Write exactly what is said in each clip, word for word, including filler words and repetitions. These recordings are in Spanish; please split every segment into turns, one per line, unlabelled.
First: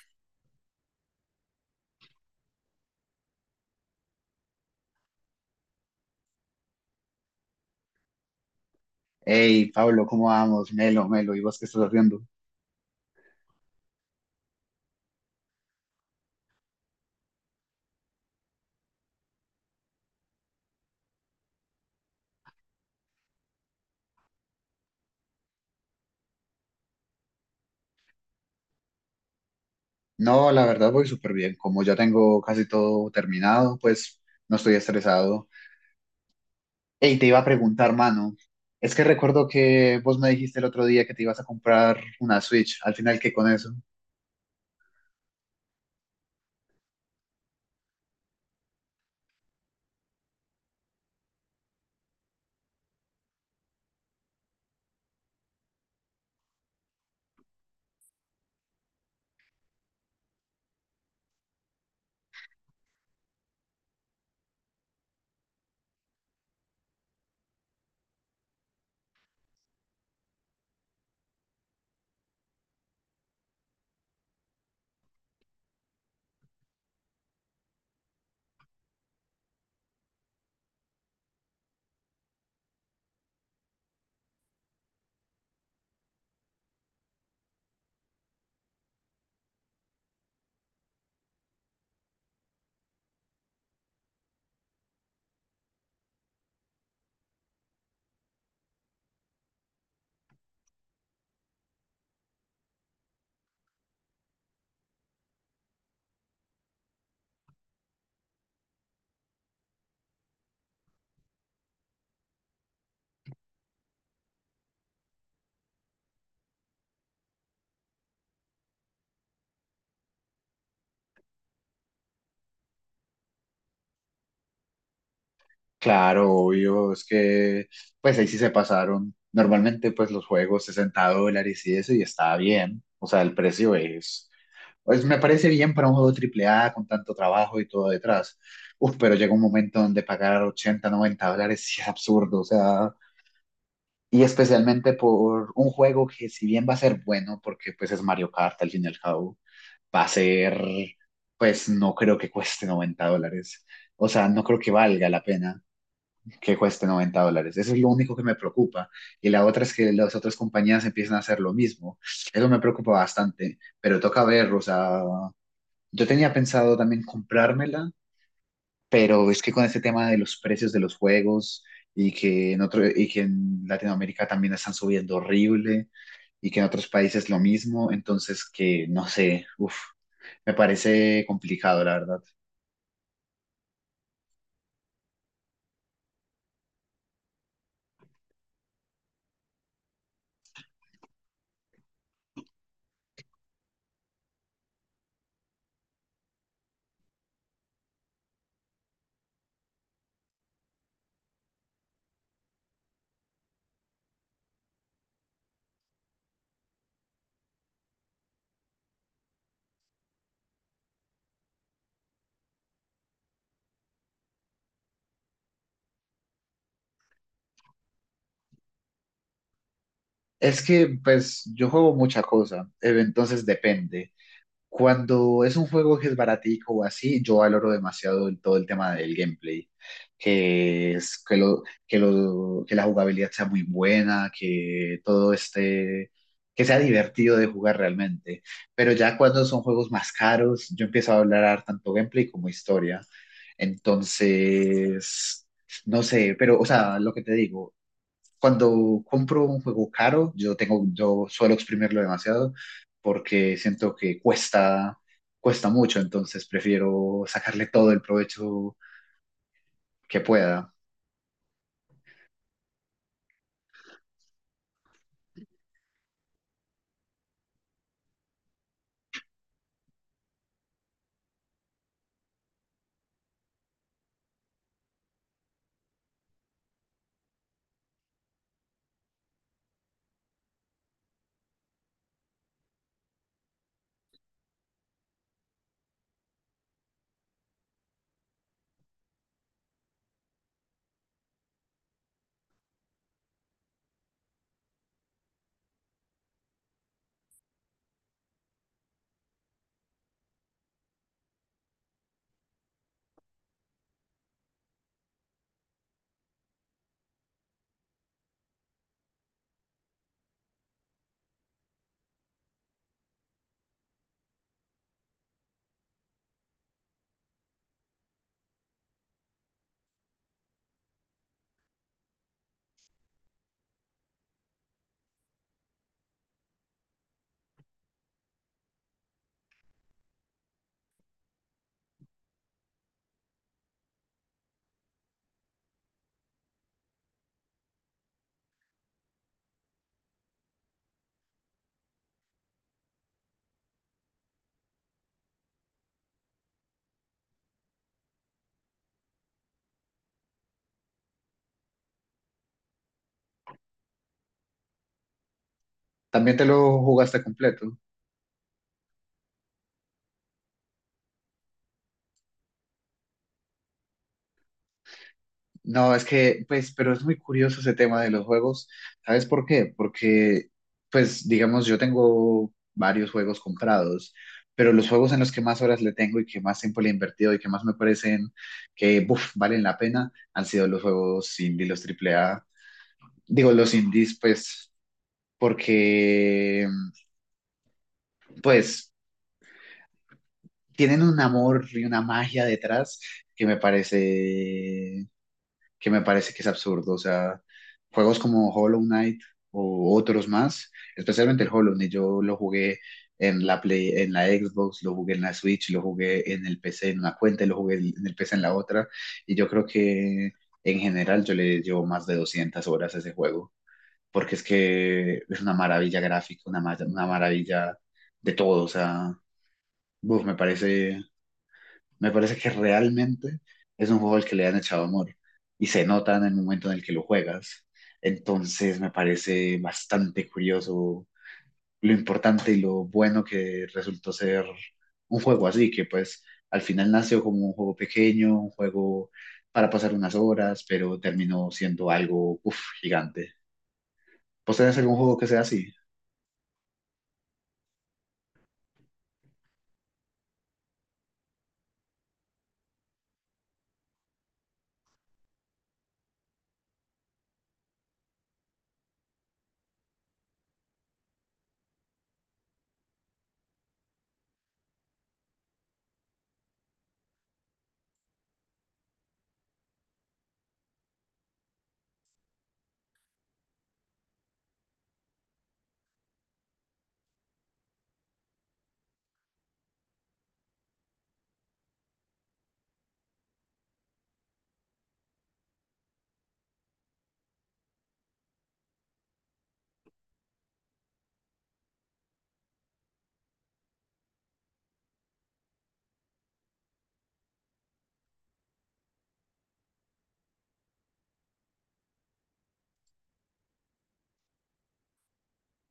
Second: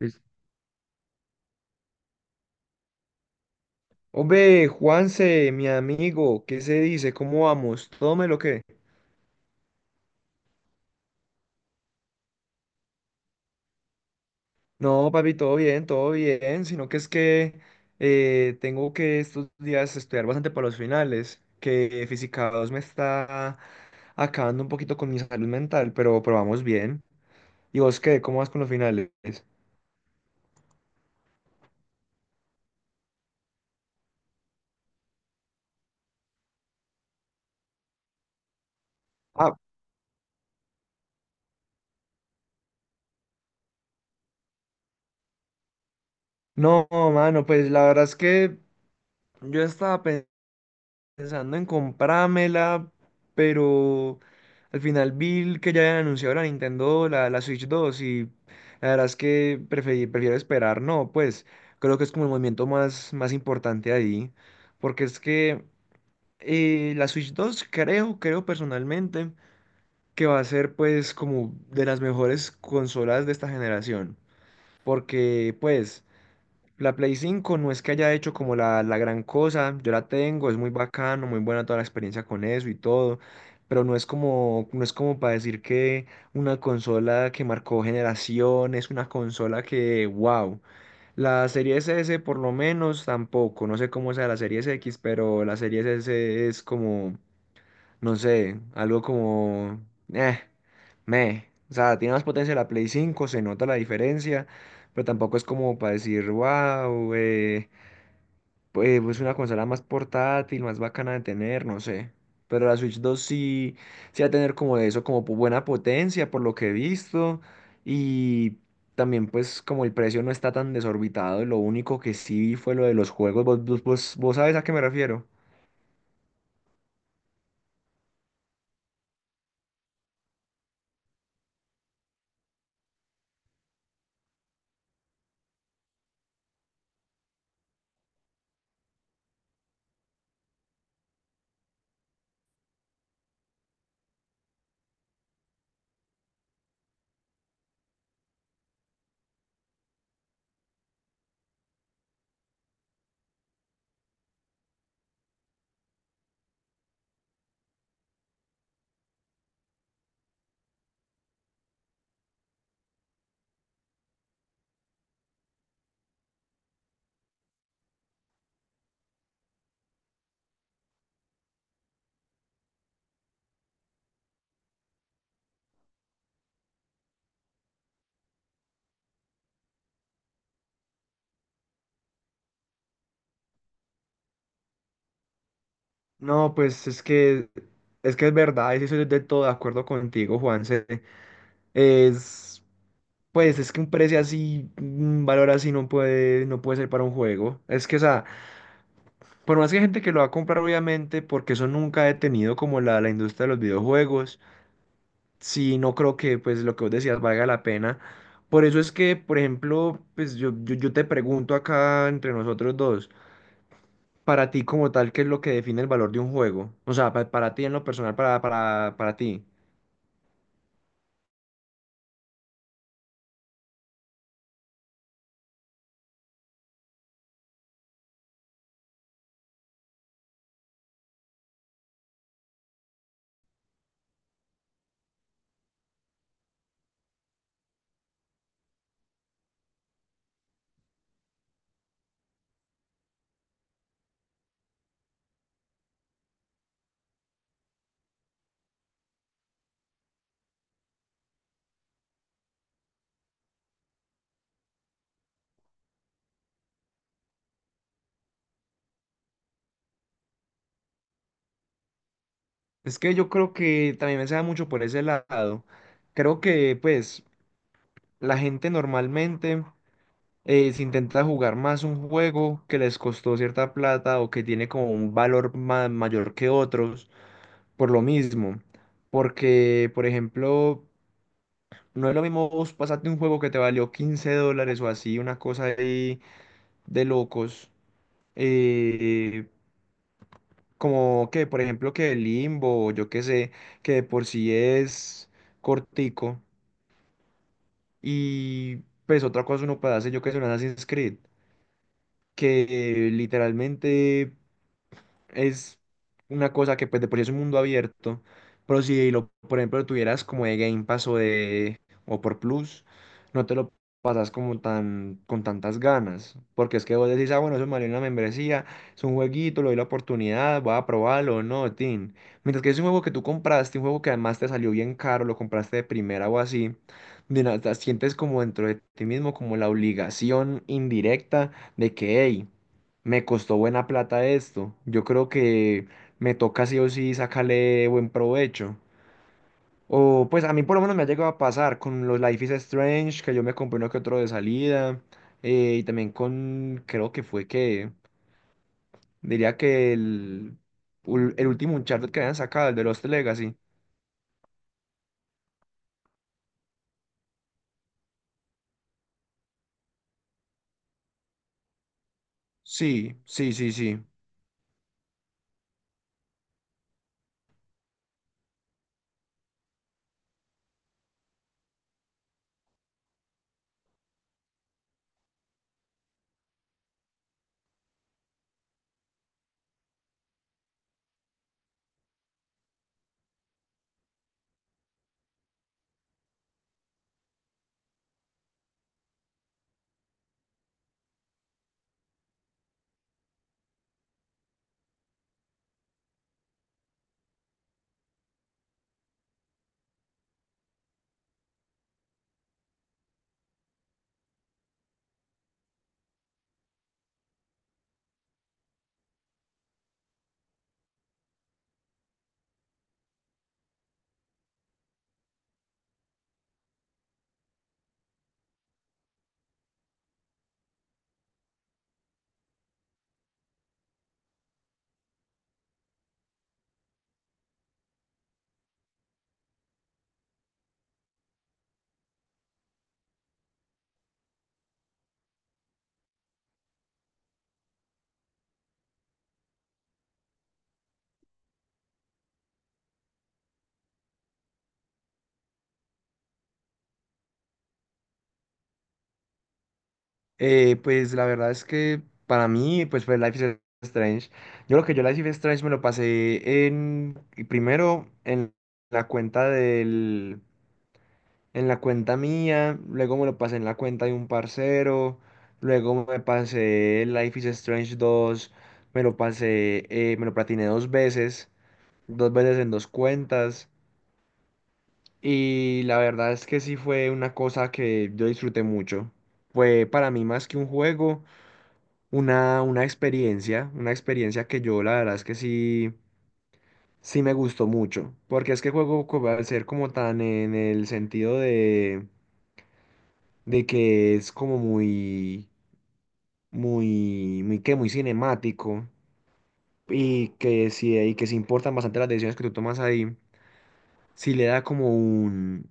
Listo. Hombre, Juanse, mi amigo, ¿qué se dice? ¿Cómo vamos? ¿Todo me lo que?
Hey, Pablo, ¿cómo vamos? Melo, Melo, ¿y vos qué estás haciendo?
No, papi, todo bien, todo bien, sino que es que eh, tengo que estos días estudiar bastante para los finales, que Física dos me está acabando un poquito con mi salud mental, pero, pero vamos bien. ¿Y vos qué? ¿Cómo vas con los finales?
No, la verdad voy súper bien. Como ya tengo casi todo terminado, pues no estoy estresado. Hey, te iba a preguntar, mano. Es que recuerdo
Ah,
que vos me dijiste el otro día que te ibas a comprar una Switch. Al final, ¿qué con eso?
no, mano, pues la verdad es que yo estaba pensando en comprármela, pero al final vi que ya habían anunciado la Nintendo, la, la Switch dos, y la verdad es que preferí- prefiero esperar. No, pues creo que es como el movimiento más, más importante ahí, porque es que eh, la Switch dos creo, creo personalmente que va a ser pues como de las mejores consolas de esta generación, porque pues... La Play cinco no es que haya hecho como la, la gran cosa, yo la tengo, es muy bacano, muy buena toda la experiencia con eso y todo, pero no es como, no es como para decir que una consola que marcó generaciones, una consola que, wow. La Series S por lo menos tampoco, no sé cómo sea la Series X, pero la Series S es como no sé, algo como... Eh, me. O sea, tiene más potencia la Play cinco, se nota la diferencia, pero tampoco es como para decir, wow, eh, eh, pues es una consola más portátil, más bacana de tener, no sé. Pero la Switch dos sí, sí va a tener como de eso, como pu- buena potencia, por lo que he visto. Y también pues como el precio no está tan desorbitado, lo único que sí vi fue lo de los juegos. ¿Vos, vos, vos vos sabes a qué me refiero?
Claro, obvio, es que pues ahí sí se pasaron. Normalmente pues los juegos sesenta dólares y eso y está bien. O sea, el precio es, pues me parece bien para un juego triple A con tanto trabajo y todo detrás. Uf, pero llega un momento donde pagar ochenta, noventa dólares sí es absurdo, o sea, y especialmente por un juego que si bien va a ser bueno, porque pues es Mario Kart al fin y al cabo, va a ser, pues no creo que cueste noventa dólares. O sea, no creo que valga la pena que cueste noventa dólares. Eso es lo único que me preocupa. Y la otra es que las otras compañías empiezan a hacer lo mismo. Eso me preocupa bastante, pero toca ver, o sea, yo tenía pensado también comprármela, pero es que con este tema de los precios de los juegos y que en otro, y que en Latinoamérica también están subiendo horrible y que en otros países lo mismo, entonces que no sé, uff, me parece complicado, la verdad.
No, pues es que es que es verdad, eso estoy de todo de acuerdo contigo, Juanse. Es pues es que un precio así, un valor así no puede no puede ser para un juego. Es que o sea, por más que hay gente que lo va a comprar obviamente, porque eso nunca ha detenido como la, la industria de los videojuegos, sí no creo que pues lo que vos decías valga la pena. Por eso es que, por ejemplo, pues yo, yo, yo te pregunto acá entre nosotros dos. Para ti como tal, ¿qué es lo que define el valor de un juego? O sea, pa- para ti en lo personal, para, para, para ti.
Es que pues yo juego mucha cosa, eh, entonces depende. Cuando es un juego que es baratico o así, yo valoro demasiado el- todo el tema del gameplay, que es que lo, que lo, que la jugabilidad sea muy buena, que todo esté, que sea divertido de jugar realmente. Pero ya cuando son juegos más caros, yo empiezo a hablar tanto gameplay como historia. Entonces, no sé, pero, o sea, lo que te digo cuando compro un juego caro, yo tengo, yo suelo exprimirlo demasiado porque siento que cuesta, cuesta mucho, entonces prefiero sacarle todo el provecho que pueda.
Es que yo creo que también me se da mucho por ese lado. Creo que pues la gente normalmente eh, se intenta jugar más un juego que les costó cierta plata o que tiene como un valor ma- mayor que otros por lo mismo. Porque, por ejemplo, no es lo mismo vos pasarte un juego que te valió quince dólares o así, una cosa ahí de locos. eh, Como que, por ejemplo, que el Limbo, o yo qué sé, que de por sí es cortico. Y pues otra cosa uno puede hacer, yo que sé, un Assassin's Creed, que eh, literalmente es una cosa que pues de por sí es un mundo abierto, pero si lo, por ejemplo, lo tuvieras como de Game Pass o de o por Plus, no te lo pasas como tan con tantas ganas, porque es que vos decís, ah, bueno, eso me valió una membresía, es un jueguito, le doy la oportunidad, voy a probarlo, no, tin. Mientras que es un juego que tú compraste, un juego que además te salió bien caro, lo compraste de primera o así, de nada, sientes como dentro de ti mismo como la obligación indirecta de que, hey, me costó buena plata esto. Yo creo que me toca sí o sí sacarle buen provecho. O pues a mí por lo menos me ha llegado a pasar con los Life is Strange, que yo me compré uno que otro de salida. Eh, y también con, creo que fue que, diría que el, ul- el último Uncharted que habían sacado, el de Lost Legacy.
¿También te lo jugaste completo?
Sí, sí, sí, sí.
No, es que, pues, pero es muy curioso ese tema de los juegos. ¿Sabes por qué? Porque, pues, digamos, yo tengo varios juegos comprados, pero los juegos en los que más horas le tengo y que más tiempo le he invertido y que más me parecen que, buf, valen la pena, han sido los juegos indie, los triple A. Digo, los indies, pues, porque, pues, tienen un amor y una magia detrás que me parece que me parece que es absurdo. O sea, juegos como Hollow Knight o otros más, especialmente el Hollow Knight, yo lo jugué en la Play, en la Xbox, lo jugué en la Switch, lo jugué en el P C en una cuenta, y lo jugué en el P C en la otra, y yo creo que en general yo le llevo más de doscientas horas a ese juego, porque es que es una maravilla gráfica, una, ma- una maravilla de todo, o sea, uf, me parece me parece que realmente es un juego al que le han echado amor y se nota en el momento en el que lo juegas. Entonces me parece bastante curioso lo importante y lo bueno que resultó ser un juego así, que pues al final nació como un juego pequeño, un juego para pasar unas horas, pero terminó siendo algo uf, gigante. ¿Vos tenés algún juego que sea así?
Eh, pues la verdad es que para mí, pues fue Life is Strange. Yo lo que yo Life is Strange me lo pasé en primero en la cuenta del, en la cuenta mía, luego me lo pasé en la cuenta de un parcero, luego me pasé Life is Strange dos, me lo pasé, eh, me lo platiné dos veces, dos veces en dos cuentas, y la verdad es que sí fue una cosa que yo disfruté mucho. Fue para mí más que un juego. Una, una experiencia, una experiencia que yo la verdad es que sí, sí me gustó mucho, porque es que el juego co- al ser como tan en el sentido de, de que es como muy, muy, muy, que muy cinemático y que sí, y que sí importan bastante las decisiones que tú tomas ahí, sí le da como un,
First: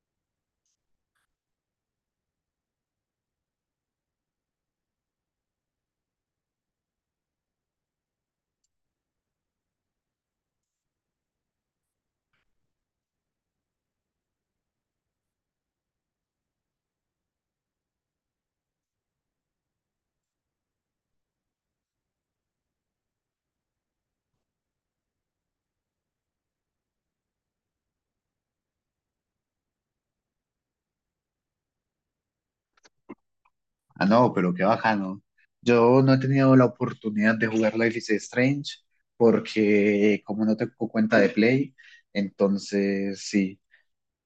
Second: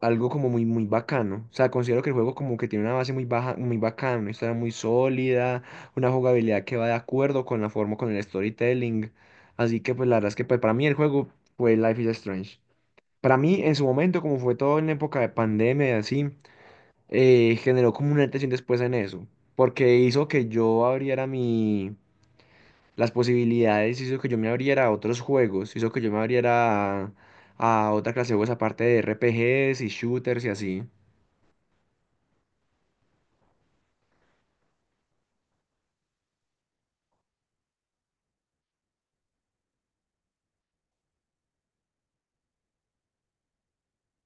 algo como muy, muy bacano. O sea, considero que el juego como que tiene una base muy baja, muy bacana, una historia muy sólida, una jugabilidad que va de acuerdo con la forma, con el storytelling. Así que pues la verdad es que pues, para mí el juego fue Life is Strange. Para mí en su momento, como fue todo en época de pandemia y así, eh, generó como una tensión después en eso, porque hizo que yo abriera mi... las posibilidades, hizo que yo me abriera a otros juegos, hizo que yo me abriera a, a otra clase de juegos aparte de R P Gs y shooters y así.
Ah, no, pero qué bacano. Yo no he tenido la oportunidad de jugar Life is Strange porque como no tengo cuenta de Play, entonces sí,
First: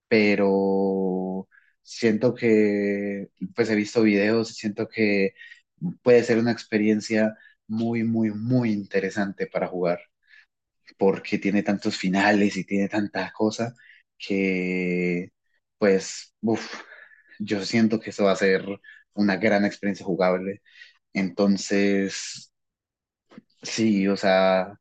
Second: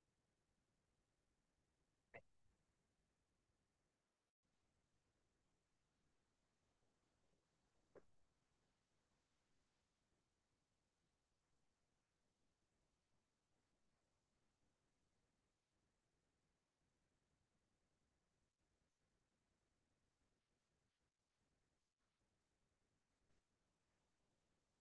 pero siento que, pues he visto videos y siento que puede ser una experiencia muy, muy, muy interesante para jugar porque tiene tantos finales y tiene tanta cosa que, pues, uf, yo siento que eso va a ser una gran experiencia jugable. Entonces, sí, o sea,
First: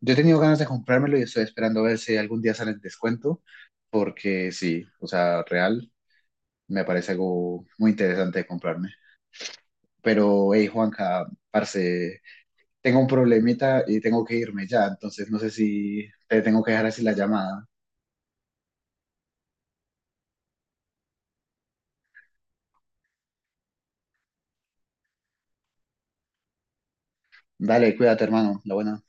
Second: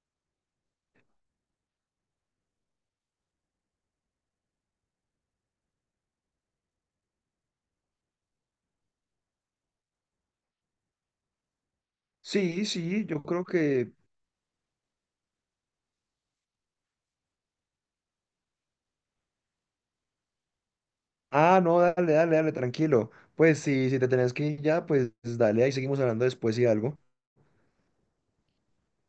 yo he tenido ganas de comprármelo y estoy esperando a ver si algún día sale el descuento, porque sí, o sea, real, me parece algo muy interesante de comprarme. Pero, hey, Juanca, parce,
Sí,
tengo
sí,
un
yo creo
problemita
que...
y tengo que irme ya, entonces no sé si te tengo que dejar así la llamada.
Ah, no, dale, dale, dale, tranquilo. Pues sí, si te tenés que ir ya, pues dale, ahí seguimos hablando después y algo.
Dale, cuídate, hermano, la buena.